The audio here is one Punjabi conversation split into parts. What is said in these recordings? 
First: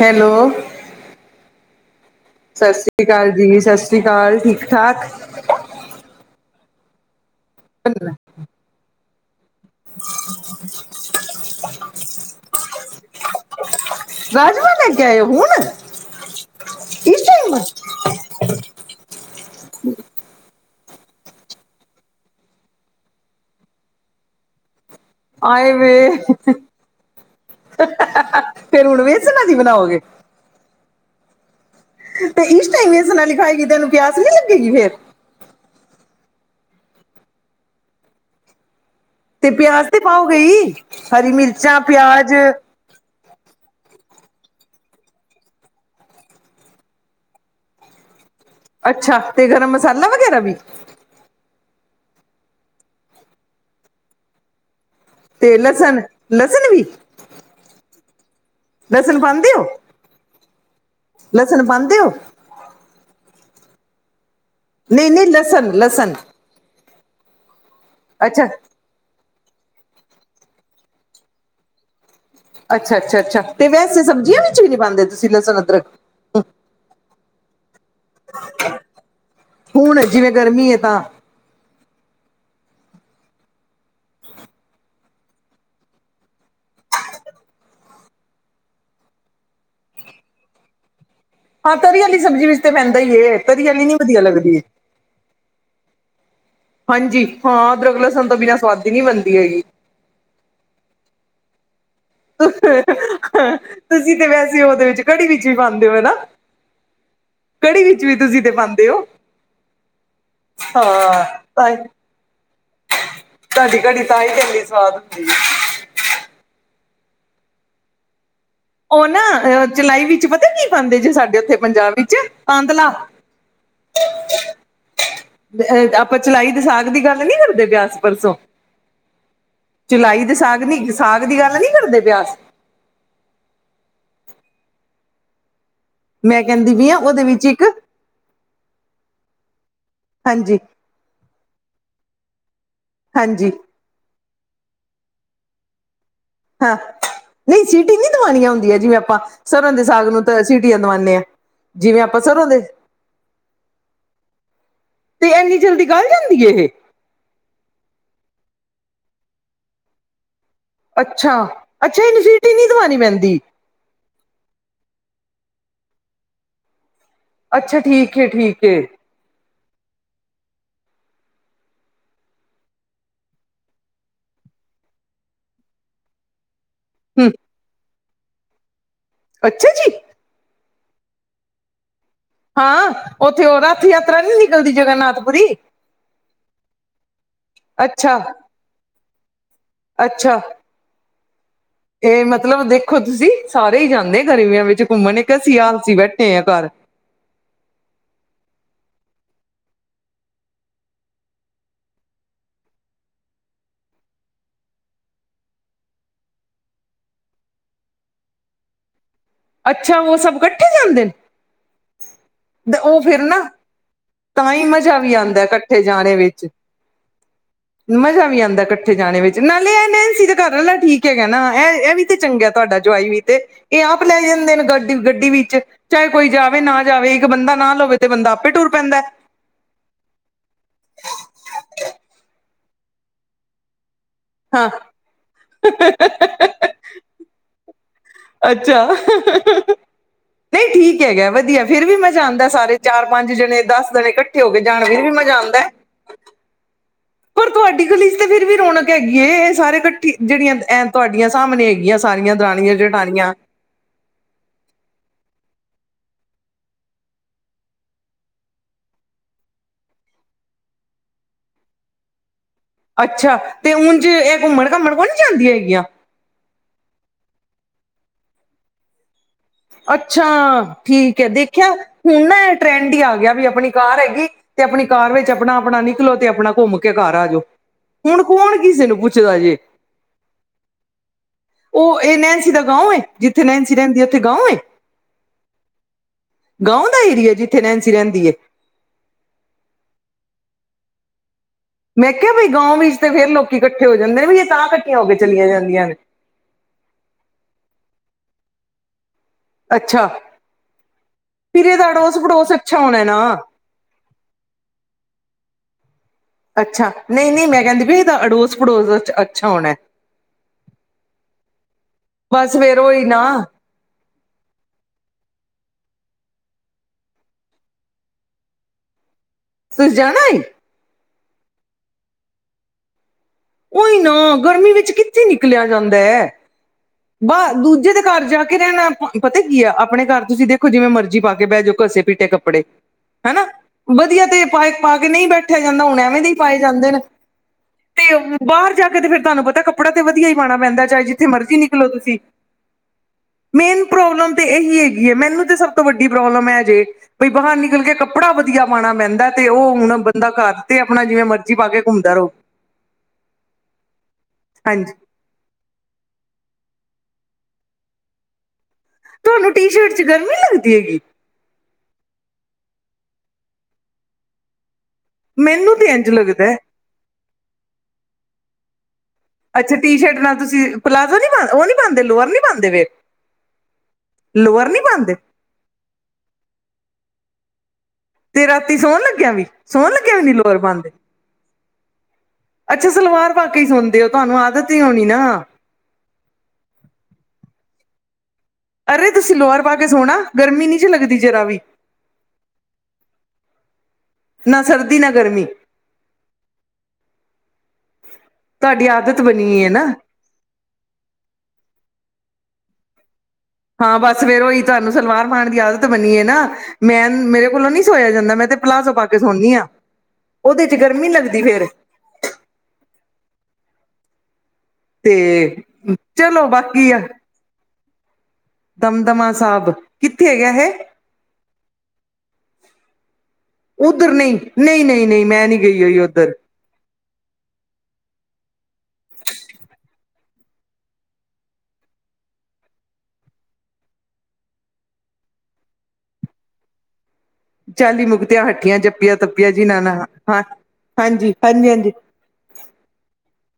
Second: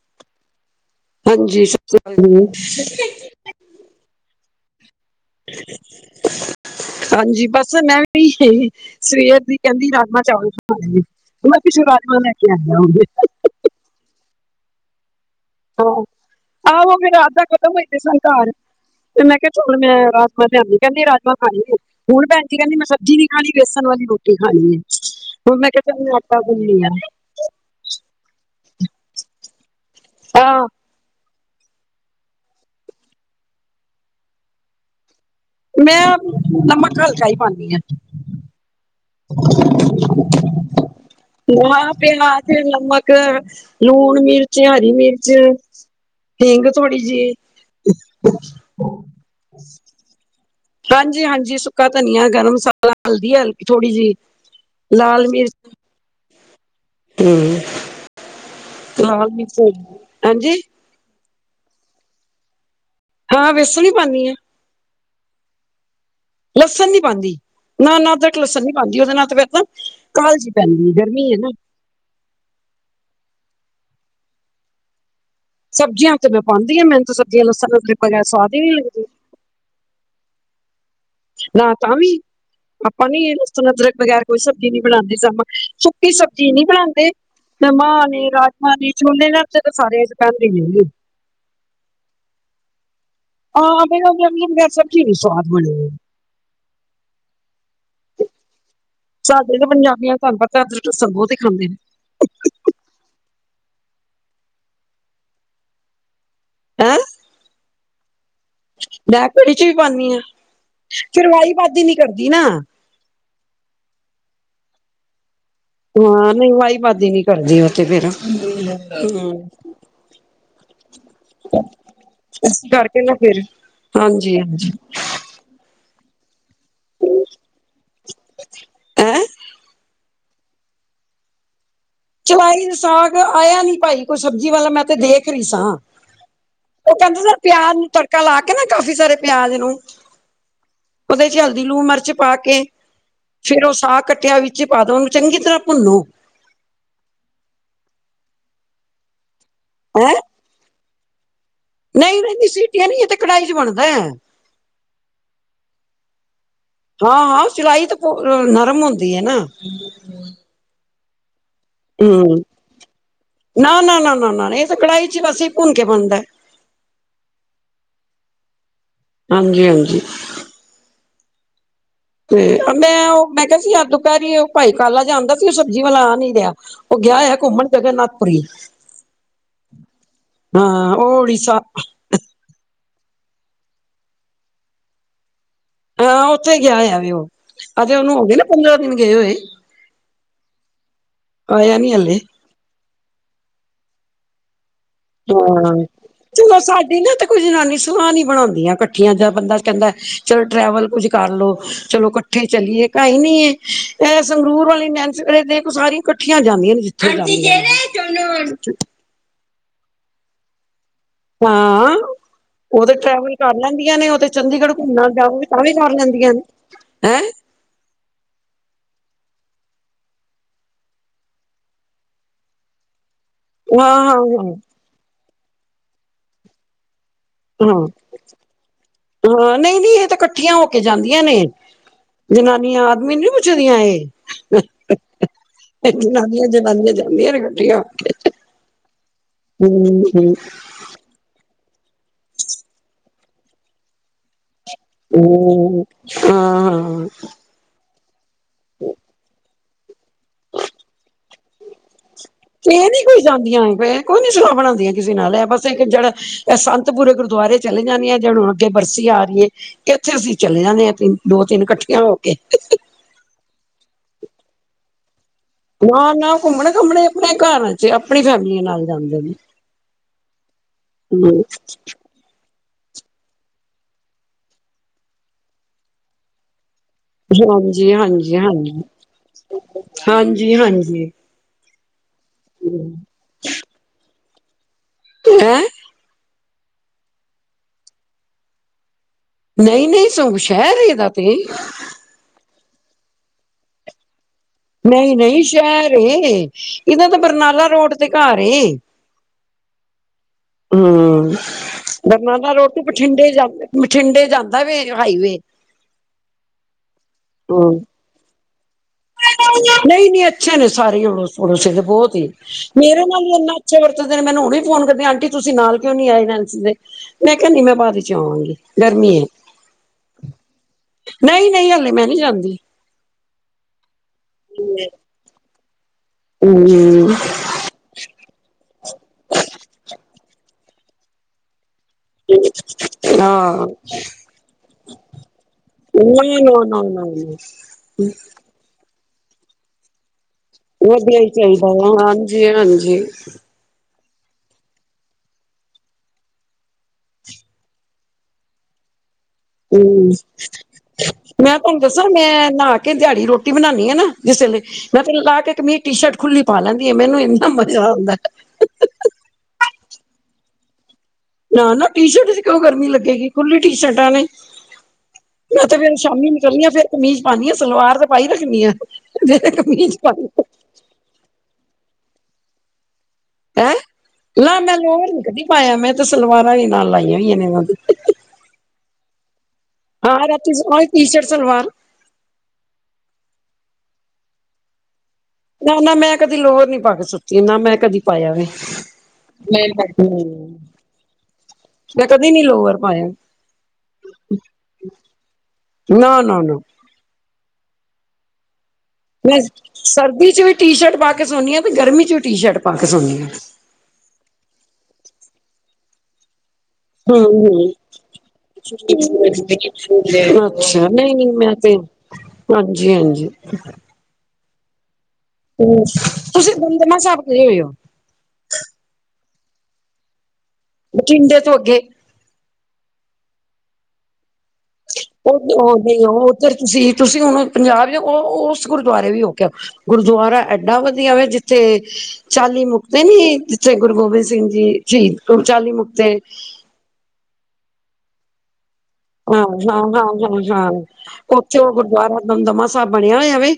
ਹੈਲੋ ਹਾਂਜੀ ਸਤਿ ਸ੍ਰੀ ਅਕਾਲ ਜੀ ਦੀਦੀ ਸਤਿ ਸ਼੍ਰੀ ਅਕਾਲ ਠੀਕ ਠਾਕ ਹਾਂਜੀ ਬਸ ਮੈਂ ਵੀ ਸਵੇਰ ਦੀ ਕਹਿੰਦੀ ਰਾਜਮਾਂ ਚਾਵਲ ਮੈਂ ਪਛੋਂ ਰਾਜਮਾਂ ਲੈ ਕੇ ਆਇਆਗੇ ਰਾਜਮਾ ਲੈ ਕੇ ਆਏ ਹੋ ਹੁਣ। ਆਹੋ ਫਿਰ ਇਸ ਰਾਤ ਤੱਕ ਟਾਈਮ ਖਤਮ ਹੋਈਦੇ ਸੂੰ ਘਰ ਤੇ ਮੈਂ ਕਿਹਾ ਚਲ ਮੈਂ ਰਾਜਮਹ ਲਿਆਉਦੀ ਕਹਿੰਦੀ ਰਾਜਮਾਂ ਖਾ ਹੁਣ ਭੈਣ ਜੀ ਕਹਿੰਦੀ ਮੈਂ ਸਬਜ਼ੀ ਨਹੀਂ ਖਾਣੀ ਬੇਸਣ ਵਾਲੀ ਰੋਟੀ ਖਾਣੀ ਹੈ ਹੁਣ ਮੈਂ ਆਏ ਕਿਹਾ ਆਟਾ ਗੁੰਦੀ ਆਂ। ਫੇਰ ਹੁਣ ਵੇਸਣਾ ਦੀ ਬਣਾਓਗੇ ਹਾਂ ਤੇ ਇਸ ਟਾਈਮ ਇਹ ਬੇਸਣ ਦੀ ਖਾਏਗੀ ਇਹਨੂੰ ਪਿਆਸ ਨੀ ਲੱਗੇਗੀ ਫੇਰ ਮੈਂ ਨਮਕ ਹਲਕਾ ਹੀ ਪਾਉਦੀ ਹਾਂ ਤੇ ਪਿਆਜ ਤੇ ਪਾਓਗੇ ਹਰੀ ਮਿਰਚਾਂ ਨਮਕ ਪਿਆਜ ਨਮਕ ਲੂਣ ਮਿਰਚ ਹਰੀ ਮਿਰਚ ਹਿੰਗ ਥੋੜੀ ਜਿਹੀ ਅੱਛਾ ਤੇ ਗਰਮ ਮਸਾਲਾ ਵਗੈਰਾ ਵੀ। ਹਾਂਜੀ, ਹਾਂਜੀ ਸੁੱਕਾ ਧਨੀਆ ਗਰਮ ਮਸਾਲਾ ਹਲਦੀ, ਹਲਦੀ ਥੋੜੀ ਜਿਹੀ। ਤੇ ਲਸਣ ਲਸਣ ਵੀ। ਹਮ ਲਸਣ ਪਉਦੇ ਹੋ, ਹਾਂਜੀ ਲਸਨ ਪਾਂਉਦੇ ਹੋ। ਹਾਂ ਵੇਸਣ ਹੀ ਪਾਉਂਦੀ ਹ। ਨਹੀਂ ਨਹੀਂ ਲਸਨ ਲਸਨ ਲਸਣ ਨੀ ਪਾਉਂਦੀ ਨਾ ਨਾ ਅਦਰਕ ਅੱਛਾ ਲਸਣ ਨ ਬਣਦੀ ਉਹਦੇ ਨਾਲ ਤੇ ਪਹਿ ਨਾ ਕਾਲਜ਼ੀ ਪੈਂਦੀ ਗਰਮੀ ਹੈ ਨਾ ਅੱਛਾ ਅੱਛਾ ਅੱਛਾ ਤੇ ਵੈਸੇ ਸਬਜ਼ੀਆਂ ਵਿੱਚ ਵੀ ਨੀ ਪਾਉਂਦੇ [unintelligible] ਤੁਸੀਂ ਲਸਣ ਅਦਰਕ ਸਬਜ਼ੀਆਂ ਤੇ ਮੈਂ ਪਾਉਂਦੀ ਹਾਂ ਮੈਨੂੰ ਸਬਜ਼ੀਆਂ ਲਸਣ ਤੋਂ ਬਿਨਾਂ ਸਵਾਦ ਨੀ ਲਗਦੀ ਹੁਣ ਜਿਵੇਂ ਗਰਮੀ ਹੈ ਤਾਂ ਨਾ ਤਾਂ ਵੀ ਆਪਾਂ ਨੀ ਅਦਰਕ ਬਗੈਰ ਕੋਈ ਸਬਜ਼ੀ ਨੀ ਬਣਾਉਂਦੇ ਸਮ ਸੁੱਕੀ ਸਬਜ਼ੀ ਨਹੀਂ ਬਣਾਉਂਦੇ ਤੇ ਮਾਂ ਨੇ ਰਾਜਮਾਂ ਨੇ ਛੋਲੇ ਨਾਲ ਤੇ ਤਾਂ ਸਾਰੇ ਪਹਦੇ ਨੇ ਹਾਂ ਤਰੀ ਵਾਲੀ ਸਬਜ਼ੀ ਵਿੱਚ ਤੇ ਪੈਂਦਾ ਈ ਏ ਤਰੀ ਵਾਲੀ ਹਾਂ ਨੀ ਫਿਰ ਵਧੀਆ ਉਹਨੇ ਲੱਗਦੀ। ਆਪਣਾ ਸਬਜੀ ਨਹੀਂ ਸਵਾਦ ਬਣਦੀ। ਹਾਂਜੀ ਹਾਂ ਅਦਰਕ ਲਸਣ ਤੋਂ ਬਿਨਾਂ ਸੁਵਾਦੀ ਨਹੀਂ ਬਣਦੀ ਸਾਡੇ ਹੈਗੀ ਤੇ ਪੰਜਾਬੀਆਂ ਦਾ ਤੁਹਾਨੂੰ ਪਤਾ। ਲਸਣ ਅਦਰਕ ਤਾਂ ਬਹੁਤ [unintelligible] ਖਾਂਦੇ ਨੇ। ਤੁਸੀਂ ਤੇ ਵੈਸੇ ਉਹਦੇ ਵਿੱਚ ਕੜੀ ਵਿੱਚ ਵੀ ਪਾਉਦੇ ਹੋ ਹਨਾ। ਹੈਂ ਪਾਉਂਦੇ ਹੋ ਮੈ ਕੜੀ ਚ ਵੀ ਪਾਦੀ ਹ। ਹਾਂ ਫਿਰ ਵਾਈ ਤਾਂ ਵਾਦੀ ਨੀ ਕਰਦੀ ਨਾ। ਤੁਹਾਡੀ ਕੜੀ ਤਾਹੀ ਤੇ ਇੰਨੀ ਸਵਾਦ ਹੁੰਦੀ। ਹਾਂ ਨਹੀਂ ਵਾਹੀ ਬਾਦੀ ਨੀ ਕਰਦੀ ਉਹ ਤੇ ਫੇਿਰ। ਉਹ ਨਾ ਚਲਾਈ ਵਿੱਚ ਪਤਾ ਕੀ ਪਾਦੇ ਜੇ ਸਾਡੇ ਉੱਥੇ ਪੰਜਾਬ ਵਿੱਚ ਇਸ ਤਾਨਦਲਾ। ਕਰਕੇ ਨਾ ਫੇਰ ਹਾਂਜੀ, ਹਾਂਜੀ। ਆਪਾਂ ਚਲਾਈ ਦ ਸਾਗ ਦੀ ਗੱਲ ਨੀ ਕਰਦੇ ਆਸ ਪਰਸੋਂ। ਹੈਂ ਚੁਲਾਈ ਤੇ ਸਾਗ ਨੀ ਸਾਗ ਦੀ ਗੱਲ ਨੀ ਕਰਦੇ ਪਿਆ। ਚਲਾਈ ਤੇ ਸਾਗ ਆਇਆ ਨੀ ਭਾਈ ਕੋਈ ਸਬਜ਼ੀ ਵਾਲਾ ਮੈਂ ਤੇ ਦੇਖ ਰਹੀ ਸਾਂ। ਮੈਂ ਕਹਿੰਦੀ ਪਈ ਉਹ ਆ ਕਹਿੰਦੇ ਉਹਦੇ ਸਰ ਵਿੱਚ ਇੱਕ ਪਿਆਜ ਨੂੰ ਤੜਕਾ ਲਾ ਕੇ ਨਾ ਕਾਫੀ ਸਾਰੇ ਪਿਆਜ ਨੂੰ। ਹਾਂਜੀ ਉਹਦੇ ਚ ਹਲਦੀ ਲੂਣ ਮਿਰਚ ਪਾ ਕੇ ਹਾਂਜੀ ਫੇਰ ਉਹ ਸਾਗ ਕੱਟਿਆ ਵੀ। ਵਿਚ ਪਾ ਦੋ ਨੂੰ ਚੰਗੀ ਤਰ੍ਹਾਂ ਭੁੰਨੋ। ਹਾਂ ਨਹੀਂ ਸੀਟੀ ਨਹੀਂ ਦਵਣੀਆਂ ਹੁੰਦੀਆ ਜਿਵੇਂ ਆਪਾਂ ਸਰੋ ਦੇ ਸਾਗ ਹੈਂ ਨੂੰ ਤਾਂ ਸਟੀਆਂ ਦਵਾਉਨੇ ਹਾਂ। ਜਿਵੇਂ ਆਪਾਂ ਨਹੀਂ ਭੈਣ ਸਰ੍ਹੋਂ ਜੀ ਦੇ ਸੀਟੀਆ ਨੀ ਇਹ ਤੇ ਕੜਾਹੀ ਚ ਬਣਦਾ। ਤੇ ਇੰਨੀ ਜਲਦੀ ਗੱਲ ਜਾਂਦੀ ਇਹ। ਹਾਂ-ਹਾਂ ਚਲਾਈ ਤਾਂ ਨਰਮ ਹੁੰਦੀ ਹੈ ਨਾ। ਅੱਛਾ, ਅੱਛਾ ਇਹਨੂ ਸੀਟੀ ਨੀ ਦਵਾਉਣੀ ਪੈਂਦੀ। ਨਾ-ਨਾ, ਨਾ-ਨਾ ਇਹ ਤਾਂ ਕੜਾਈ ਚ ਵੈਸੇ ਹੀ ਭੁੰਨ ਕੇ ਬੰਨਦਾ। ਅੱਛਾ ਠੀਕ ਹੈ, ਠੀਕ ਹੈ। ਹਾਂਜੀ-ਹਾਂਜੀ। ਤੇ ਮੈਂ ਉਹ ਮੈਂ ਕਿਹਾ ਸੀ ਦੁਪਹਿਰੀ ਉਹ ਭਾਈ ਕਾਲਾ ਜਿਹਾ ਆਂਦਾ ਸੀ ਉਹ ਸਬਜ਼ੀ ਵਾਲਾ ਆ ਨੀ ਰਿਹਾ। ਉਹ ਗਿਆ ਹਮ ਹੈ ਘੁੰਮਣ ਜਗਨਨਾਥ ਪੁਰੀ। ਅੱਛਾ ਜੀ। ਹਾ ਉਹ ਹਿਸਾਬ ਹਾਂ ਉੱਥੇ ਉਹ ਰਥ ਯਾਤਰਾ ਨੀ ਨਿਕਲਦੀ ਜਗਨਨਾਥਪੁਰੀ। ਹਾਂ ਉੱਥੇ ਗਿਆ ਹੋਇਆ ਵੇ ਉਹ ਅਜ ਉਹਨੂੰ ਅੱਛਾ ਹੋ ਗਏ ਪੰਦਰਾਂ ਦਿਨ ਗਏ ਹੋਏ। ਅੱਛਾ ਆਇਆ ਨੀ ਹਲੇ ਇਹ ਮਤ ਮਤਲਬ ਦੇਖੋ ਤੁਸੀਂ ਸਾਰੇ ਹੀ ਜਾਂਦੇ ਗਰਮੀਆਂ ਵਿੱਚ ਘੁੰਮਣ ਇੱਕ ਅਸੀਂ ਆਸੀ ਬੈਠੇ ਹ ਘਰ। ਇਹੀ ਨਾ ਤੇ ਕੋਈ ਜਨਾਨੀ ਸੁਹ ਨ ਬਣਾਉਂਦੀਆਂ ਇਕੱਠੀਆਂ ਜਾਂ ਬੰਦਾ ਕਹਿੰਦਾ ਚਲੋ ਟਰੈਵਲ ਕੁੱਝ ਕਰਲੋ ਚਲੋ ਕੱ ਕੱਠੇ ਚਲੀਏ ਕ ਹੀ ਨੀ ਹ ਸੰਗਰੂਰ ਵਾਲੀ ਨੈਨਸ ਦੇਖ ਸਾਰੀਆਂ ਕੱਠੀਆਂ ਜਾਂਦੀਆਂ ਨੇ ਜਿੱ [unintelligible] ਅੱਛਾ ਉਹ ਸਭ ਕੱਠੇ ਜਾਂਦੇ ਨੇ। ਹਾਂ ਉਹ ਤੇ ਟਰੈਵਲ ਕਰ ਲੈਂਦੀਆਂ ਨੇ ਉਹ ਤੇ ਤਾਂ ਹੀ ਚੰਡੀਗੜ੍ਹ ਮਜ਼ਾ ਘੁੰਮਣ ਵੀ ਆਉਂਦਾ ਜਾਵਗੇ ਤਾਂ ਵੀ ਇਕੱਠੇ ਕਰ ਜਾਣੇ ਲੈਂਦੀਆ ਵਿੱਚ ਹੈ। ਮਜ਼ਾ ਵੀ ਆਉਂਦਾ ਕੱਠੇ ਜਾਣੇ ਵਿੱਚ ਨਾਲੇ ਇਹ ਨੈਨਸੀ ਦਾ ਘਰ ਆਲਾ ਠੀਕ ਹੈਗਾ ਨਾ ਇਹ, ਇਹ ਵੀ ਤੇ ਚੰਗਾ ਤੁਹਾਡਾ ਜਵਾਈ ਵੀ ਤੇ ਇਹ ਹਾਂ ਆਪ ਹਾਂ ਲੈ ਹਾਂ ਜਾਂਦੇ ਨੇ ਗੱਡੀ, ਗੱਡੀ ਵਿੱਚ ਚਾਹੇ ਕੋਈ ਜਾਵੇ ਨਾ ਜਾਵੇ ਇੱਕ ਬੰਦਾ ਨਾ ਲਵੇ ਤੇ ਬੰਦਾ ਆਪੇ ਟੁਰ ਪੈਂਦਾ। ਹਾ ਨਹੀਂ-ਨਹੀਂ ਇਹ ਤਾਂ ਕੱਠੀਆ ਹੋ ਕੇ ਜਾਂਦੀਆ ਨੇ ਜਨਾਨੀਆ ਆਦਮੀ ਨੂੰ ਨੀ ਪੁੱਛਦੀਆਂ ਇਹ। ਹਾਂ ਜਨਾਨੀਆ-ਜਨਾਨੀਆਂ ਜਾਂਦੀਆਂ ਨੇ ਕੱਠੀਆ ਹੋ ਅੱਛਾ ਹਮ ਨਹੀਂ ਠੀ ਕ ਹੈਗਾ ਵਧੀਆ ਫੇਰ ਵੀ ਮਜ਼ਾ ਆਦਾ ਸਾਰੇ ਚਾਰ, ਪੰਜ ਜਣੇ ਦਸ ਜਣੇ ਕੱ ਠੇ ਹੋ ਵੀ ਜਾਣਗੇ। ਹੁ, ਹਾਂ। ਪਰ ਤੁਹਾਡੀ ਗਲੀ ਚ ਤੇ ਫਿਰ ਵੀ ਰੌਣਕ ਹੈਗੀ ਇਹ ਸਾਰੇਕੱਠੀ ਜਿਹੜੀਆ ਐ ਤੁਹਾਡੀਆਂ ਸਾਹਮਣੇ ਹੈਗੀਆ ਤੇ ਏਹ ਨੀ ਕੋਈ ਜਾਂਦੀਆ। ਕੋਈ ਨੀ ਸਲਾਹ ਬਣਾਉਂਦੀਆਂ ਕਿਸੇ ਨਾਲ ਹੈ ਬਸ ਇੱਕ ਜਿਹੜਾ ਇਹ ਸੰਤਪੁਰੇ ਗੁਰਦਆਰੇ ਚਲੇ ਜਾਂਦੀ ਹੈ ਜ ਹੁਣ। ਅੱਗੇ ਬਰਸੀ ਆ ਰਹੀ ਹੈ ਇੱਥੇ ਅਸੀਂ ਚਲੇ ਜਾਂਦੇ ਹ ਤਿੰਨ ਦੋ, ਤਿੰਨ ਕੱਠੀਆਂ ਹੋ ਕੇ। ਅੱਛਾ ਤੇ ਉਝ ਇਹ ਘੁੰਮਣ ਕਾਮਣ ਕੋੌਣੀ ਜਾਂਦੀ ਹੈਗੀ। ਹਾਂ ਨਾ ਉਹ ਘੁੰਮਣੇ ਘੁੰਮਣੇ ਆਪਣੇ ਘਰਾਂ ਚ ਆਪਣੀ ਫੈਮਲੀ ਨਾਲ ਜਾਂਦੇ ਨੇ। ਅੱਛਾ ਠੀਕ ਹੈ ਹੂੰ ਦੇਖਿਆ ਹੁਣ ਨਾ ਇਹ ਟਰੈਂਡ ਹੀ ਆ ਗਿਆ ਵੀ ਆਪਣੀ ਕਾਰ ਹੈਗੀ ਤੇ ਆਪਣੀ ਕਾਰ ਵਿੱਚ ਆਪਣਾ-ਆਪਣਾ ਨਿਕਲੋ ਤੇ ਆਪਣਾ ਘੁੰਮ ਕੇ ਘਰ ਆ ਜਾਓ, ਹਾਂਜੀ ਹੁਣ ਹਾਂਜੀ ਕੌਣ ਹਾਂਜੀ ਕਿਸੇ ਨੂੰ ਪੁੱਛਦਾ ਜੇ। ਹਾਂਜੀ ਹਾਂਜੀ ਉਹ ਇਹ ਨੈਨਸੀ ਦਾ ਗਾਉ ਹੈ, ਜਿੱਥੇ ਨੈਨਸੀ ਰਹਿੰਦੀ ਹੈ ਉੱਥੇ ਗਾਉ ਏ। ਹੈ ਗਾਉ ਦਾ ਏਰੀਆ ਜਿੱਥੇ ਨੈਨਸੀ ਰਹਿੰਦੀ ਹੈ। ਨਹੀਂ-ਨਹੀਂ ਸ ਸ਼ਹਿਰ ਏਦਾ ਤੇ। ਮੈਂ ਕਿਹਾ ਵੀਈ ਗਾਉ ਵਿੱਚ ਤੇ ਫੇਰ ਲੋਕੀ ਇਕੱਠੇ ਹੋ ਜਾਂਦੇ ਵੀ ਤਾਂ ਇਕੱਠੀਆਂ ਹੋ ਕੇ ਨਹੀਂ-ਨਹੀਂ ਚਲੀਆਂ ਜਾਂਦੀਆਂ ਸ਼ਹਿਰ ਨੇ ਏ ਇਹਨਾਂ ਦਾ ਬਰਨਾਲਾ ਰੋਡ ਤੇ ਘਰ ਏ। ਅੱਛਾ ਹਮ ਫਿਰ ਇਹਦਾ ਅੜੋਸ ਬਰਨਾਲਾ ਪੜੋਸ ਰੋਡ ਅੱਛਾ ਤੇ ਹੋਣਾ ਨਾ ਬਠਿੰਡੇ ਜਾਂਦੇ ਬਠਿੰਡੇ ਜਾਂਦਾ ਵੇ ਹਾਈਵੇ। ਅੱਛਾ ਨਹੀਂ-ਨਹੀਂ ਮੈਂ ਹੂੰ, ਕਹਿੰਦੀ ਪੀ ਸੀ ਇਹਦਾ ਅੜੋਸ-ਪੜੋਸ ਨਹੀਂ-ਨਹੀਂ ਅੱਛੇ ਨੇ ਸਾਰੇ - ਤੇ ਬਹੁਤ ਹੀ ਬਸ ਫੇਰ ਮੇਰੇ ਉਹੀ ਨਾ ਨਾਲ ਇੰਨਾ ਵਰਤਦੇ ਨੇ ਮੈਨੂੰ ਹੁਣ ਫੋਨ ਕਰਦੀ ਆਂਟੀ ਤੁਸੀਂ ਨਾਲ ਕਿਉਂ ਨੀ ਆਏ ਨੈਂਸੀ ਦੇ ਮੈਂ ਕਿਹਾ ਨਹੀ, ਮੈਂ ਬਾਅਦ ਚ ਆਵਾਂਗੀ ਗਰਮੀ ਹੈ ਤੁਸੀ ਜਾਣਾ ਏ- ਨਹੀਂ ਨਹੀਂ, ਹਲੇ ਮੈਂ ਨਹੀਂ ਜਾਂਦੀ। ਉਹੀ ਨਾ, ਗਰਮੀ ਵਿੱਚ ਕਿੱਥੇ ਨਿਕਲਿਆ ਜਾਂਦਾ ਹੈ ਹਮ ਹਮ ਬਾਹਰ ਦੂਜੇ ਦੇ ਘਰ ਜਾ ਕੇ ਰਹਿਣਾ ਪਤਾ ਕੀ ਆ, ਆਪਣੇ ਘਰ ਤੁਸੀਂ ਦੇਖੋ ਜਿਵੇਂ ਮਰਜੀ ਪਾ ਕੇ ਬਹਿ ਜਾਓ ਘਸੇ ਪੀਟੇ ਕੱਪੜੇ ਹਨਾ, ਹਾਂ ਵਧੀਆ ਤੇ ਪਾਏ ਪਾ ਕੇ ਨਹੀਂ ਬੈਠਿਆ ਜਾਂਦਾ ਹੁਣ ਐਵੇਂ ਦੇ ਪਾਏ ਜਾਂਦੇ ਨੇ ਹਮ ਤੇ ਬਾਹਰ ਜਾ ਕੇ ਫ਼ਿਰ ਤੁਹਾਨੂੰ ਪਤਾ ਕੱਪੜਾ ਤੇ ਵਧੀਆ ਹੀ ਪਾਉਣਾ ਪੈਂਦਾ, ਚਾਹ ਜਥੇ ਮਰਜ਼ੀ ਨਿਕਲੋ ਤੁਸੀਂ ਹਾਂਜੀ ਹਾਂਜੀ ਮੇਨ ਪ੍ਰੋਬਲਮ ਤੇ ਇਹੀ ਹੈਗੀ ਹੈ ਮੈਨੂੰ ਤਾਂ ਸਭ ਤੋਂ ਵੱਡੀ ਪ੍ਰੋਬਲਮ ਹੈ ਜੇ ਬਈ ਬਾਹਰ ਨਿਕਲ ਕੇ ਕੱਪੜਾ ਵਧੀਆ ਪਾਉਣਾ ਪੈਂਦਾ ਤੇ ਉਹ ਹੁਣ ਹਮ ਬੰਦਾ ਘਰ ਤੇ ਆਪਣਾ ਜਿਵੇਂ ਮਰਜ਼ੀ ਮੈਂ ਪਾ ਤੁਹਾਨੂੰ ਕੇ ਦੱਸਾਂ ਘੁੰਮਦਾ ਰਹੋ ਮੈਂ ਨਾਹਾ ਕੇ ਦਿਹਾੜੀ ਰੋਟੀ ਬਣਾਉਾਨਣੀ ਆ ਨਾ ਜਿਸ ਵੇਲੇ, ਹਾਂਜੀ ਮੈਂ ਤੇ ਲਾ ਕੇ ਕਮੀਜ, ਟੀ ਸ਼ਰਟ ਖੁੱਲੀ ਪਾ ਲੈਂਦੀ ਆ ਮੈਨੂੰ ਇੰਨਾ ਮਜ਼ਾ ਆਉਂਦਾ। ਤੁਹਾਨੂੰ ਟੀ ਸ਼ਰਟ ਚ ਗਰਮੀ ਨੀ ਲੱਗਦੀ ਹੈਗੀ। ਨਾ ਨਾ ਟੀ ਸ਼ਰਟ ਚ ਕਿਉਂ ਗਰਮੀ ਲੱਗੇਗੀ, ਖੁੱਲੀ ਟੀ ਸ਼ਰਟਾਂ ਨੇ ਮੈਂ ਤੇ ਮੈਨੂੰ ਫੇਰ ਇੰਝ ਸ਼ਾਮੀ ਲੱਗਦਾ ਹੈ। ਨਿਕਲਣੀ ਆ ਫੇਰ ਕਮੀਜ਼ ਪਾਉਣੀ ਆ ਸਲਵਾਰ ਤੇ ਪਾਈ ਰੱਖਣੀ ਆ। ਫੇਰ ਅੱਛਾ ਟੀ ਕਮੀਜ਼ ਸ਼ਰਟ ਪਾਈ ਨਾਲ ਤੁਸੀਂ ਪਲਾਜ਼ੋ ਨਹੀਂ ਪਾ ਉਹ ਨਹੀਂ ਪਾਉਂਦੇ ਲੋਅਰ ਨਹੀਂ ਪਾਉਂਦੇ ਫਿਰ ਹੈਂ, ਨਾ ਮੈਂ ਲੋਰ ਨ ਕਦੀ ਪਾਇਆ ਮੈਂ ਤੇ ਸਲਵਾਰਾਂ ਵੀ ਨਾਲ ਲਾਈਆਂ ਹੋਈਆਂ ਨੇ ਉਹਨਾਂ ਦੀ ਤੇ ਰਾਤੀ ਸੌਣ ਲੱਗਿਆ ਵੀ, ਸੌਣ ਲੱਗਿਆ ਵੀ ਹਾਂ ਨੀ ਰਾਤੀ ਲੋਰ ਸੋਈ ਪਾਂਦੇ ਟੀ ਸ਼ਰਟ ਸਲਵਾਰ ਅੱਛਾ ਸਲਵਾਰ ਪਾ ਕੇ ਹੀ ਸੌਦੇ ਹੋ ਤੁਹਾਨੂੰ ਆਦਤ ਹੀ ਹੋਣੀ ਨਾ ਨਾ ਨਾ ਮੈਂ ਕਦੀ ਲੋਵਰ ਨੀ ਪਾ ਕੇ ਸੁੱਤੀ, ਨਾ ਮੈਂ ਕਦੀ ਪਾਇਆ ਵੇ ਅਰੇ ਤੁਸੀਂ ਲੋਅਰ ਪਾ ਕੇ ਸੋਣਾ ਗਰਮੀ ਨੀ ਜੀ ਲੱਗਦੀ ਜਰਾ ਵੀ, ਮੈਂ ਕਦੇ ਨੀ ਲੋਵਰ ਪਾਇਆ- ਨਾ ਸਰਦੀ ਨਾ ਗਰਮੀ ਨਾ ਨਾ ਨਾ ਤੁਹਾਡੀ ਆ, ਮੈਂ ਸਰਦੀ ਚ ਵੀ ਟੀ ਸ਼ਰਟ ਪਾ ਕੇ ਸੌਦੀ ਹਾਂ ਤੇ ਗਰਮੀ ਚ ਵੀ ਟੀ ਸ਼ਰਟ ਪਾ ਕੇ ਸੌਦੀ ਹਾਂ ਹਾਂ ਬਸ ਫੇਰ ਉ ਹੀ, ਤੁਹਾਨੂੰ ਸਲਵਾਰ ਪਾਉਣ ਦੀ ਆਦਤ ਬਨੀ ਏ ਨਾ ਮੈਂ ਮੇਰੇ ਕੋਲੋਂ ਹੂੰ-ਹੂੰ, ਨਹੀਂ ਸੋਇਆ ਜਾਂਦਾ ਮੈਂ ਤੇ ਪਲਾਜ਼ੋ ਪਾ ਕੇ ਸੋਦੀ ਹਾਂ, ਉਹਦੇ ਚ ਗਰਮੀ ਲੱਗਦੀ ਫੇਿਰ ਹਾਂਜੀ ਹਾਂਜੀ। ਤੇ ਤੇ ਚਲੋ ਤੁਸੀਂ ਦਮ ਬਾਕੀ ਦਮਾ ਆ ਸਾਹਿਬ ਗਏ ਹੋਏ ਹੋ ਦਮਦਮਾ ਸਾਹਿਬ, ਕਿੱਥੇ ਹੈ ਏਹ? ਬਠਿੰਡੇ ਤੋਂ ਅੱਗੇ, ਉੱਧਰ ਨਹੀਂ-ਨਹੀਂ-ਨਹੀਂ, ਨਹੀਂ ਉਹ ਮੈਂ ਨਹੀਂੀ ਗਈ ਹੋਈ ਨਹੀਂ ਉਹ ਉੱਧਰ, ਤੁਸੀਂ, ਤੁਸੀਂ ਹੁਣ ਪੰਜਾਬ ਉਹ ਉਸ ਗੁਰਦੁਆਰੇ ਵੀ ਹੋਕੇ ਹੋ, ਗੁਰਦੁਆਰਾ ਐਏਡਾ ਵਧੀਆ ਵ ਜਿੱਥੇ ਚਾਲੀ ਮੁਕਤੇ ਨੀ, ਜਿੱਥੇ ਗੁਰੂ ਗੋਬਿੰਦ ਸਿੰਘ ਜੀ ਸ਼ਹੀਦ ਚਾਲੀ ਮੁਕਤੇ ਚਾਲੀ ਮੁਕਤਿਆਂ ਹੱਟੀਆਂ ਜ ਹਾਂ, ਹਾਂ, ਹਾਂ, ਹਾਂ, ਹਾਂ, ਹਾਂਜੀ ਉੱਥੇ ਹਾਂਜੀ ਉਹ ਹਾਂਜੀ ਗੁਰਦੁਆਰਾ ਦਮਦਮਾ ਸਾਹਿਬ ਬਣਿਆ ਹੋਇਆ ਵੇ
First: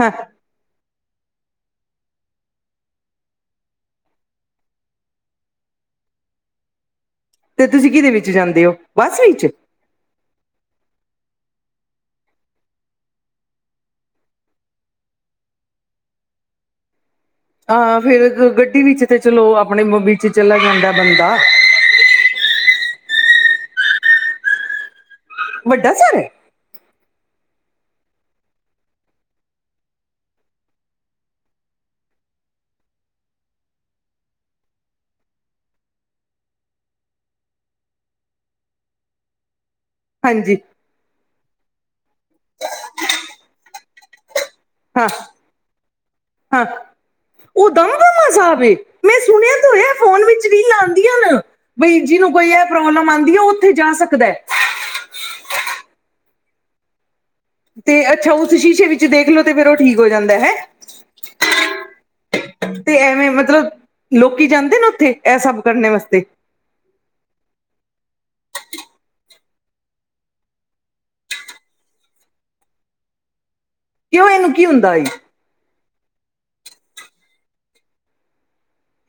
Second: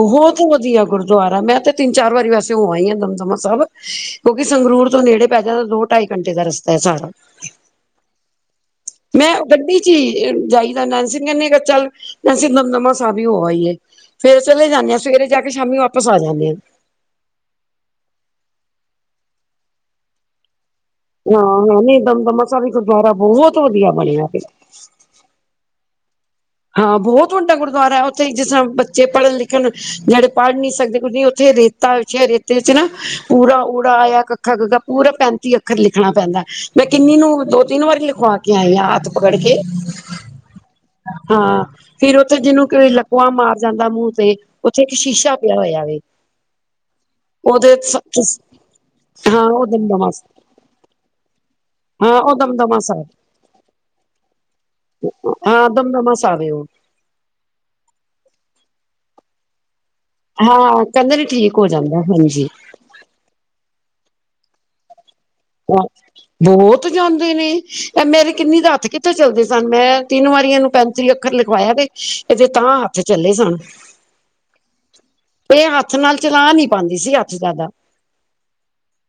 ਹਾਂ ਵਧੀਆ ਗੁਰਦੁਆਰਾ, ਮੈਂ ਤੇ ਤਿੰਨ ਚਾਰ ਵਾਰੀ ਵੈਸੇ ਹੋਵ ਹੀ ਹਾਂ ਦਮਦਮਾ ਸਹਿਬ ਕਿਉਂਕਿ ਸੰਗਰੂਰ ਤੋਂ ਨੇੜੇ ਪੈ ਜਾਂਦਾ, ਦੋ ਢਾਈ ਘੰਟੇ ਦਾ ਰਸਤਾ ਹੈ ਸਾਰਾ ਤੇ ਤੁਸੀਂ ਕਿਹਦੇ ਵਿੱਚ ਜਾਂਦੇ ਹੋ। ਬੱਸ ਮੈਂ ਵਿੱਚ ਗੱਡੀ ਚ ਹੀ ਜਾਈਦਾ, ਨੈਂਸੀ ਨੂੰ ਕਹਿੰਦੀ ਚੱਲ ਨੈਂਸੀ ਦਮਦਮਾ ਸਾਬ ਹੀ ਹੋ ਆਇਐ। ਫੇਰ ਚਲੇ ਜਾਂਦੇ ਹਾ, ਸਵੇਰੇ ਜਾ ਕੇ ਸ਼ਾਮੀ ਵਾਪਸ ਆ ਜਾਂਦੇ ਹਾਂ। ਹਾਂ ਫੇਿਰ ਗੱਡੀ ਵਿੱਚ ਤੇ, ਚਲੋ ਆਪਣੇ ਵਿੱਚ ਚਲਾ ਜਾਂਦਾ ਬੰਦਾ [unintelligible] ਵੀ ਗੁਰਦੁਆਰਾ ਬਹੁਤ ਵਧੀਆ ਬਣਿਆ ਤੇ ਵੱਡਾ ਸਾਰਾ। ਹਾਂ ਬਹੁਤ ਵੱਡਾ ਗੁਰਦੁਆਰਾ ਹੈ ਉੱਥੇ ਜਿਸ ਤਰ੍ਹਾਂ ਬੱਚੇ ਪੜ੍ਹਨ ਲਿਖਣ ਜਿਹੜੇ ਪੜ੍ਹ ਨੀ ਸਕਦੇ ਕੁੱਝ ਨਹੀਂ ਉੱਥੇ ਰੇ ਰੇਤਾੱਛੇ ਰੇਤੇ ਚ ਨਾ ਪੂਰਾ ੜਾ ਆਇਆ ਕੱਖਾ ਗਗਾਾ ਪੂਰਾ ਪੈਂਤੀ ਅੱਖਰ ਲਿਖਣਾ ਪੈਂਦਾ। ਮੈਂ ਕਿੰਨੀ ਨੂੰ ਦੋ ਤਿੰਨ ਵਾਰੀ ਲਿਖਵਾ ਕੇ ਆਈ ਹ ਹੱਥ ਪਕੜ ਕੇ ਹਾਂਜੀ, ਹਾਂ ਫੇਰ ਉੱਥੇ ਜਿਹਨੂੰ ਕਿ ਲਕਵਾ ਮਾਰ ਜਾਂਦਾ ਮੂੰਹ ਤੇ ਉੱਥੇ ਇੱਕ ਹਾਂ ਸ਼ੀਸ਼ਾ ਪਿਆ ਹੋਇਆ ਵ ਹਾਂ ਉਹ ਦਮਦਮਾ ਸਾਬ ਏਮੈਂ ਹਾਂ ਸੁਣਿਆ ਉਹ ਹੋਇਆ ਦਮਦਮਾ ਫੋਨ ਵਿੱਚ ਰੀਲਾ ਆਉਂਦੀਆਂ ਨ ਬਈ ਹਾਂ ਜਿਹਨੂੰ ਉਹ ਕੋਈ ਇਹ ਦਮਦਮਾ ਪ੍ਰੋਬਲਮ ਸਾਹਿਬ ਆਉਂਦੀ ਹੈ ਉਹ ਉੱਥੇ ਜਾ ਸਕਦਾ ਹੈ। ਹਾਂ ਦਮਦਮਾ ਸਾਬ ਆ ਉਹ ਤੇ ਅੱਛਾ ਉਸ ਸ਼ੀਸ਼ੇ ਵਿੱਚ ਤੁ ਦੇਖਲੋ ਤੇ ਫੇਰ ਉਹ ਠੀਕ ਹੋ ਜਾਂਦਾ ਹੈ। ਹਾਂ ਕਹਿੰਦੇ ਨੇ ਠੀਕ ਹੋ ਜਾਂਦਾ ਹਾਂਜੀ ਤੇ ਐਵੇਂ ਮਤਲਬ ਲੋਕੀ ਜਾਂਦੇ ਨੇ ਉੱਥੇ ਇਹ ਸਭ ਕਰਨੇ ਵਾਸਤੇ [unintelligible] ਬੋਤ ਜਾਂਦੇ ਨੇ ਮੇਰੀ ਕਿੰਨੀ ਦਾ ਹੱਥ ਕਿੱਥੇ ਚੱਲਦੇ ਸਨ ਮੈਂ ਤਿੰਨ ਵਾਰੀਆਂ ਨੂੰ ਪੈਂਤੀ, ਪੱਖਰ ਲਿਖਵਾਇਆ ਤੇ, ਇਹ ਤੇ ਤਾਂ ਹੱਥ ਚੱਲੇ ਸਨ। ਕਿਓਂ ਏਨੂੰ ਕੀ ਹੁੰਦਾ ਏ ਇਹ ਹੱਥ ਨਾਲ ਚਲਾ ਨਹੀਂ ਪਾਉਂਦੀ ਸੀ ਹੱਥ ਜ਼ਿਆਦਾ।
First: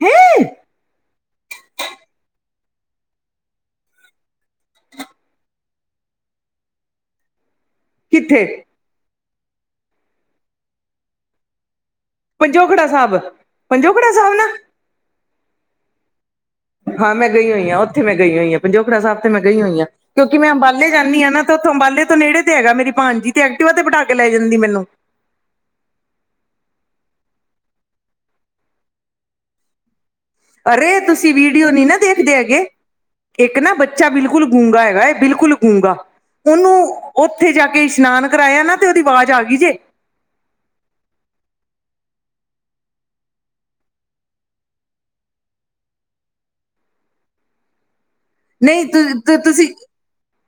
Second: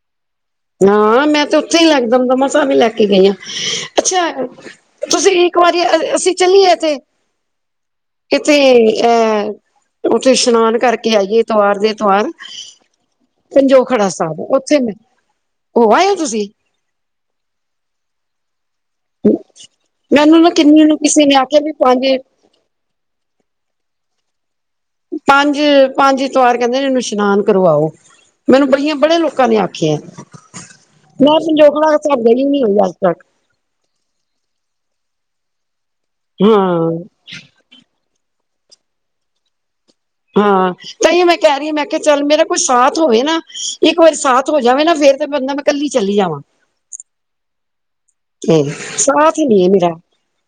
ਹੈਂ [inaudible] ਹਾਂ ਮੈਂ ਤੇ ਤੁਸੀਂ ਲੱਗਦਾ ਅੰਬਰਸਰ ਨੀ ਲੈ ਕੇ ਗਈਆਂ ਅੱਛਾ। ਤੁਸੀਂ ਇੱਕ ਵਾਰੀ ਅਸੀਂ ਚੱਲੀਏ ਇੱਥੇ ਕਿੱਥੇ ਕਿਥੇ ਅਹ ਉੱਥੇ ਇਸ਼ਨਾਨ ਕਰਕੇ ਆਈਏ ਤਵਰ ਦੇ ਤਵਾਰ, ਪੰਜੋਖੜਾ ਸਾਹਿਬ ਪੰਜੋ ਖੜਾ ਪੰਜੋਖੜਾ ਸਾਹਿਬ ਨਾ ਉੱਥੇ ਹੋ ਆਏ ਓ ਤੁਸੀਂ ਹਾਂ ਮੈਂ ਗਈ ਹੋਈ ਹਾਂ ਉੱਥੇ ਮੈਂ ਗਈ ਹੋਈ ਹਾਂ। ਪੰਜੋਖੜਾ ਸਾਬ ਤੇ ਮੈਂ ਗਈ ਹੋਈਆਂ ਕਿਉਂਕਿ ਮੈਨੂੰ ਨਾ ਮੈਂ ਕਿੰਨੀ ਅੰਬਾਲੇ ਨੂੰ ਜਾਂਦੀ ਕਿਸੇ ਹਾਂ ਨੇ ਨਾ ਤੇ ਆਖਿਆ ਉਥ ਵੀ ਅੰਬਾਲੇ ਪੰਜ ਨੇੜੇ ਤੇ ਹੈਗਾ ਮੇਰੀ ਭਾਣ ਜੀ ਤੇ ਐਕਟਿਵਾ ਤੇ ਬਿਠਾ ਕੇ ਲੈ ਜਾਂਦੀ ਮੈਨੂੰ, ਪੰਜ, ਪੰਜ ਇਤਵਾਰ ਕਹਿੰਦੇ ਇਹਨੂੰ ਇਸ਼ਨਾਨ ਕਰਵਾਓ। ਮੈਨੂੰ ਬਹੀਆਂ ਬੜੇ ਲੋਕਾਂ ਨੇ ਆਖਿਆ। ਅਰੇ ਮੈਂ ਤੁਸੀਂ ਵੀਡੀਓ ਨੀ ਪੰਜੋਖੜਾ ਨਾ ਸਾਹਿਬ ਦੇਖਦੇ ਗਈ ਨੀ ਹੈਗੇ। ਹੋਈ ਅੱਜ ਤੱਕ ਇੱਕ ਨਾ ਬੱਚਾ ਬਿਲਕੁਲ ਗੂੰਗਾ ਹੈਗਾ ਹੈ, ਬਿਲਕੁਲ ਗੂੰਗਾ ਉਹਨੂੰ ਹਾਂ। ਉੱਥੇ ਜਾ ਕੇ ਇਸ਼ਨਾਨ ਕਰਾਇਆ ਨਾ ਤੇ ਉਹਦੀ ਆਵਾਜ਼ ਆ ਗਈ ਜੇ, ਹਾਂ, ਤਾਂਹੀ ਮੈਂ ਕਹਿ ਰਹੀ ਐ, ਮੈਂ ਕਿਹਾ ਚੱਲ ਮੇਰਾ ਕੋਈ ਸਾਥ ਹੋਵੇ ਨਾ ਇੱਕ ਵਾਰੀ ਸਾਥ ਹੋ ਜਾਵੇ ਨਾ, ਫੇਰ ਤੇ ਬੰਦਾ ਮੈਂ ਕੱਲੀ ਚੱਲੀ ਜਾਵਾਂ ਤੇ ਨਹੀਂ ਤੁ ਸਾਥ ਹੀ ਨਹੀਂ ਤੁਸੀਂ ਹੈ ਮੇਰਾ।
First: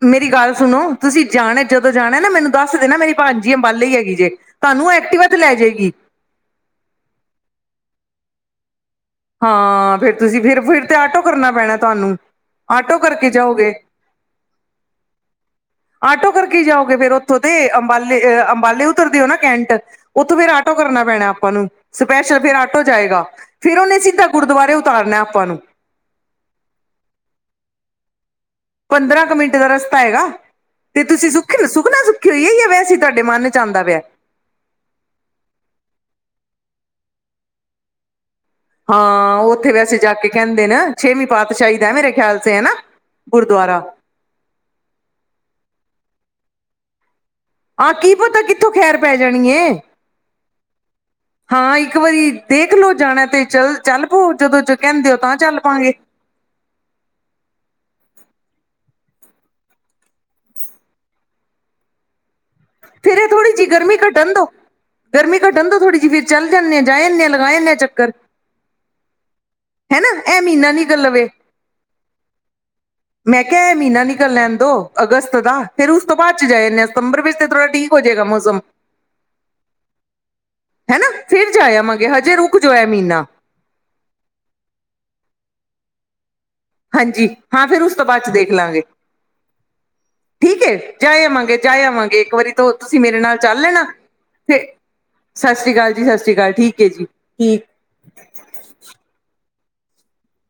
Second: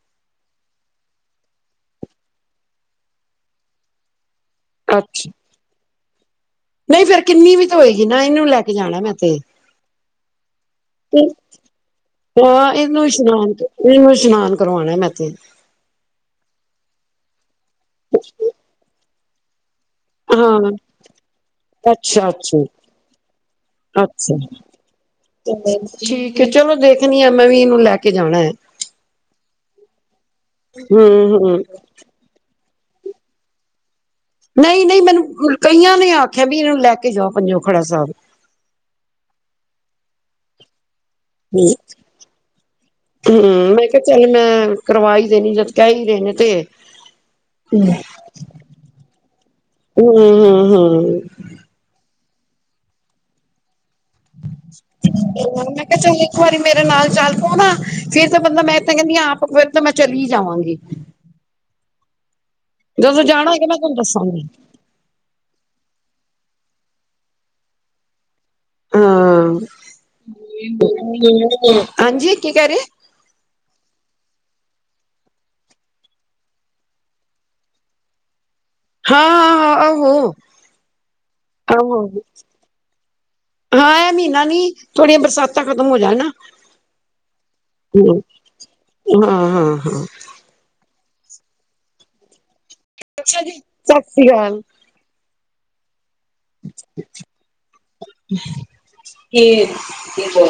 ਮੇਰੀ ਗੱਲ ਸੁਨੋ ਤੁਸੀ ਜਾਣਾ, ਜਦੋ ਜਾਣਾ ਏ ਮੈਨੂੰ ਦੱਸ ਦੇਨਾ ਮੇਰੀ ਭਾਨਜੀ ਅੰਬਾਲੇ ਈ ਹੇਗੀ ਜੇ। ਤੁਹਾਨੂੰ ਐਕਟੀਵਾ ਅੱਛਾ ਤੇ ਲੈ ਜਾਏਗੀ। ਨਹੀਂ ਫ਼ੇਰ ਕਿੰਨੀ ਵੀ ਤਾਂ ਹੋਏਗੀ ਨਾ, ਇਹਨੂੰ ਲੈ ਕੇ ਜਾਣਾ ਮੈਂ ਤੇ ਹਾਂ ਫਿਰ ਤੁਸੀ ਫਿਰ ਫਿਰ ਤੇ ਆਟੋ ਕਰਨਾ ਪੈਣਾ ਤਾਨੂੰ। ਹਾਂ ਏਨੂੰ ਇਸ਼ਨਾਨ ਤੇ, ਏਨੂੰ ਇਸ਼ਨਾਨ ਕਰਵਾਨਾ ਮੈਂ ਤੇ ਆਟੋ ਕਰਕੇ ਜਾਓਗੇ ਫੇਰ ਉੱਥੋਂ ਤੇ ਅੰਬਾਲੇ ਅੰਬਾਲੇ ਉਤਰਦੇ ਹੋ ਨਾ ਕੈਂਟ? ਓਥੋਂ ਫੇਰ ਹਾਂ ਆਟੋ ਕਰਨਾ ਪੈਣਾ ਆਪਾਂ ਨੂੰ ਅੱਛਾ ਸਪੈਸ਼ਲ ਫੇਰ ਅੱਛਾ ਆਟੋ ਜਾਏਗਾ ਫੇਰ ਓਨੇ ਠੀਕ ਐ ਚਲੋ ਦੇਖਨੀ ਆ ਮੈਂ ਵੀ ਇਹਨੂੰ ਲੈ ਕੇ ਜਾਣਾ ਐ। ਪੰਦਰਾਂ ਕੁ ਮਿੰਟ ਦਾ ਰਸਤਾ ਹੈਗਾ ਤੇ ਹੂੰ ਤੁਸੀ ਹੂੰ ਸੁੱਖੀ ਸੁਖਨਾ ਸੁ ਠੀਕ ਐ ਵੈਸੇ ਤਾਡੇ ਮਨ ਚ ਆਂਦਾ ਪੇਆ। ਨਈ ਨਈ, ਮੈਨੂੰ ਕਈਆਂ ਨੇ ਆਖਿਐ ਵੀ ਇਹਨੂੰ ਲੈ ਕੇ ਜਾਓ ਪੰਜੋਖੜਾ ਸਾਬ। ਹਾਂ ਓਹ ਤੇ ਵੈਸੇ ਜਾ ਕੇ ਕਹਿੰਦੇ ਨ ਛੇਵੀ ਪਾਤਸ਼ਾਈ ਦਾ ਏ ਮੇਰੇ ਖਿਆਲ ਸੇ ਹਨਾ ਹੂੰ ਗੁਰੂਦੁਆਰਾ। ਮੈਂ ਕਿਹਾ ਚੱਲ ਮੈਂ ਕਰਵਾਈ ਦੇਣੀ, ਜਦ ਕਹਿ ਹੀ ਰਹੇ ਨੇ, ਤੇ ਆ ਕੀ ਪਤਾ ਕਿੱਥੋਂ ਖੈਰ ਪੈ ਜਾਨੀ ਐ। ਹੂੰ ਹੂੰ ਹੂੰ ਹਾਂ ਇੱਕ ਵਰੀ, ਦੇਖ ਲੋ ਜਾਣਾ ਤੇ ਚੱਲ ਪੋ ਚੱਲ ਪੋ ਜਦੋਂ ਜੌ ਕਹਿੰਦੇ ਓ ਤਾਂ ਚੱਲ ਮੈਂ ਪਾਂਗੇ। ਕਿਹਾ ਚੱਲ ਇੱਕ ਵਾਰੀ ਮੇਰੇ ਨਾਲ ਚੱਲ ਪੋ ਨਾ, ਫਿਰ ਤੇ ਬੰਦਾ ਮੈਂ ਤੇ ਕਹਿੰਦੀ ਆ ਆਪ ਫਿਰ ਤਾਂ ਮੈਂ ਚਲੀ ਜਾਵਾਂਗੀ। ਫਿਰ ਜਦੋਂ ਇਹ ਥੋੜੀ ਜਾਣਾ ਜੀ ਹੋਏਗਾ ਮੈਂ ਗਰਮੀ ਤੁਹਾਨੂੰ ਘਟਨ ਦੱਸਾਂਗੀ ਦੋ। ਗਰਮੀ ਘੱਟਨ ਦੌ ਥੋੜ੍ਹੀ ਜੀ ਫਿਰ ਚੱਲ ਜਾਂਨੇ ਆ ਜਾਏ ਆਨੇ ਹਾਂ ਲਗਾਏ ਆਨੇ ਆ ਚੱਕਰ। ਹਾਂ, ਹਨਾ ਇਹ ਮਹੀਨਾ ਨਿਕਲ ਲਵੇ। ਹਾਂਜੀ ਕੀ ਕੈਰਏ? ਮੈਂ ਕਿਆ ਐ ਮੀਨਾ ਨਿਕਲ ਲੈਣ ਦੋ ਅਗਸਤ ਦਾ, ਫੇਰ ਉਸ ਤੋਂ ਬਾਅਦ ਚ ਜਾ ਜਾਂਦੇ ਹਾਂ ਸਤੰਬਰ ਵਿੱਚ ਤੇ ਥੋੜਾ ਠੀਕ ਹੋ ਜਾਏਗਾ ਮੌਸਮ। ਹਾਂ ਹਾਂ ਹਾਂ ਆਹੋ ਹੈਨਾ ਫਿਰ ਜਾ ਆਹੋ ਯਾਵਾਂਗੇ ਹਜੇ ਰੁਕ ਜਾਔ ਐ ਮੀਨਾ। ਹਾਂ ਐ ਮਹੀਨਾ ਨੀ, ਥੋੜੀਆਂ ਬਰਸਾਤਾਂ ਖ਼ਤਮ ਹੋ ਜਾ ਨਾ। ਹਾਂਜੀ ਹਾਂ ਫੇਰ ਉਸ ਤੋਂ ਬਾਅਦ ਚ ਦੇਖ ਲਾਂਗੇ। ਹਾਂ ਹਾਂ ਠੀਕ ਏ ਜਾਏ ਆਵਾਂਗੇ- ਜਾਏ ਆਵਾਂਗੇ ਇੱਕ ਵਾਰੀ ਤੋਂ ਤੁਸੀਂ ਮੇਰੇ ਨਾਲ ਅੱਛਾ ਜੀ ਚੱਲ ਲੈਨਾ, ਸਤਿ ਸ੍ਰੀ ਅਕਾਲ ਤੇ। ਸਾਸ ਸ਼੍ਰੀ ਕਾਲ ਜੀ-ਸਾਸ ਸ਼੍ਰੀ ਕਾਲ ਠੀਕ ਏ ਜੀ, ਠੀਕ। [unintelligible]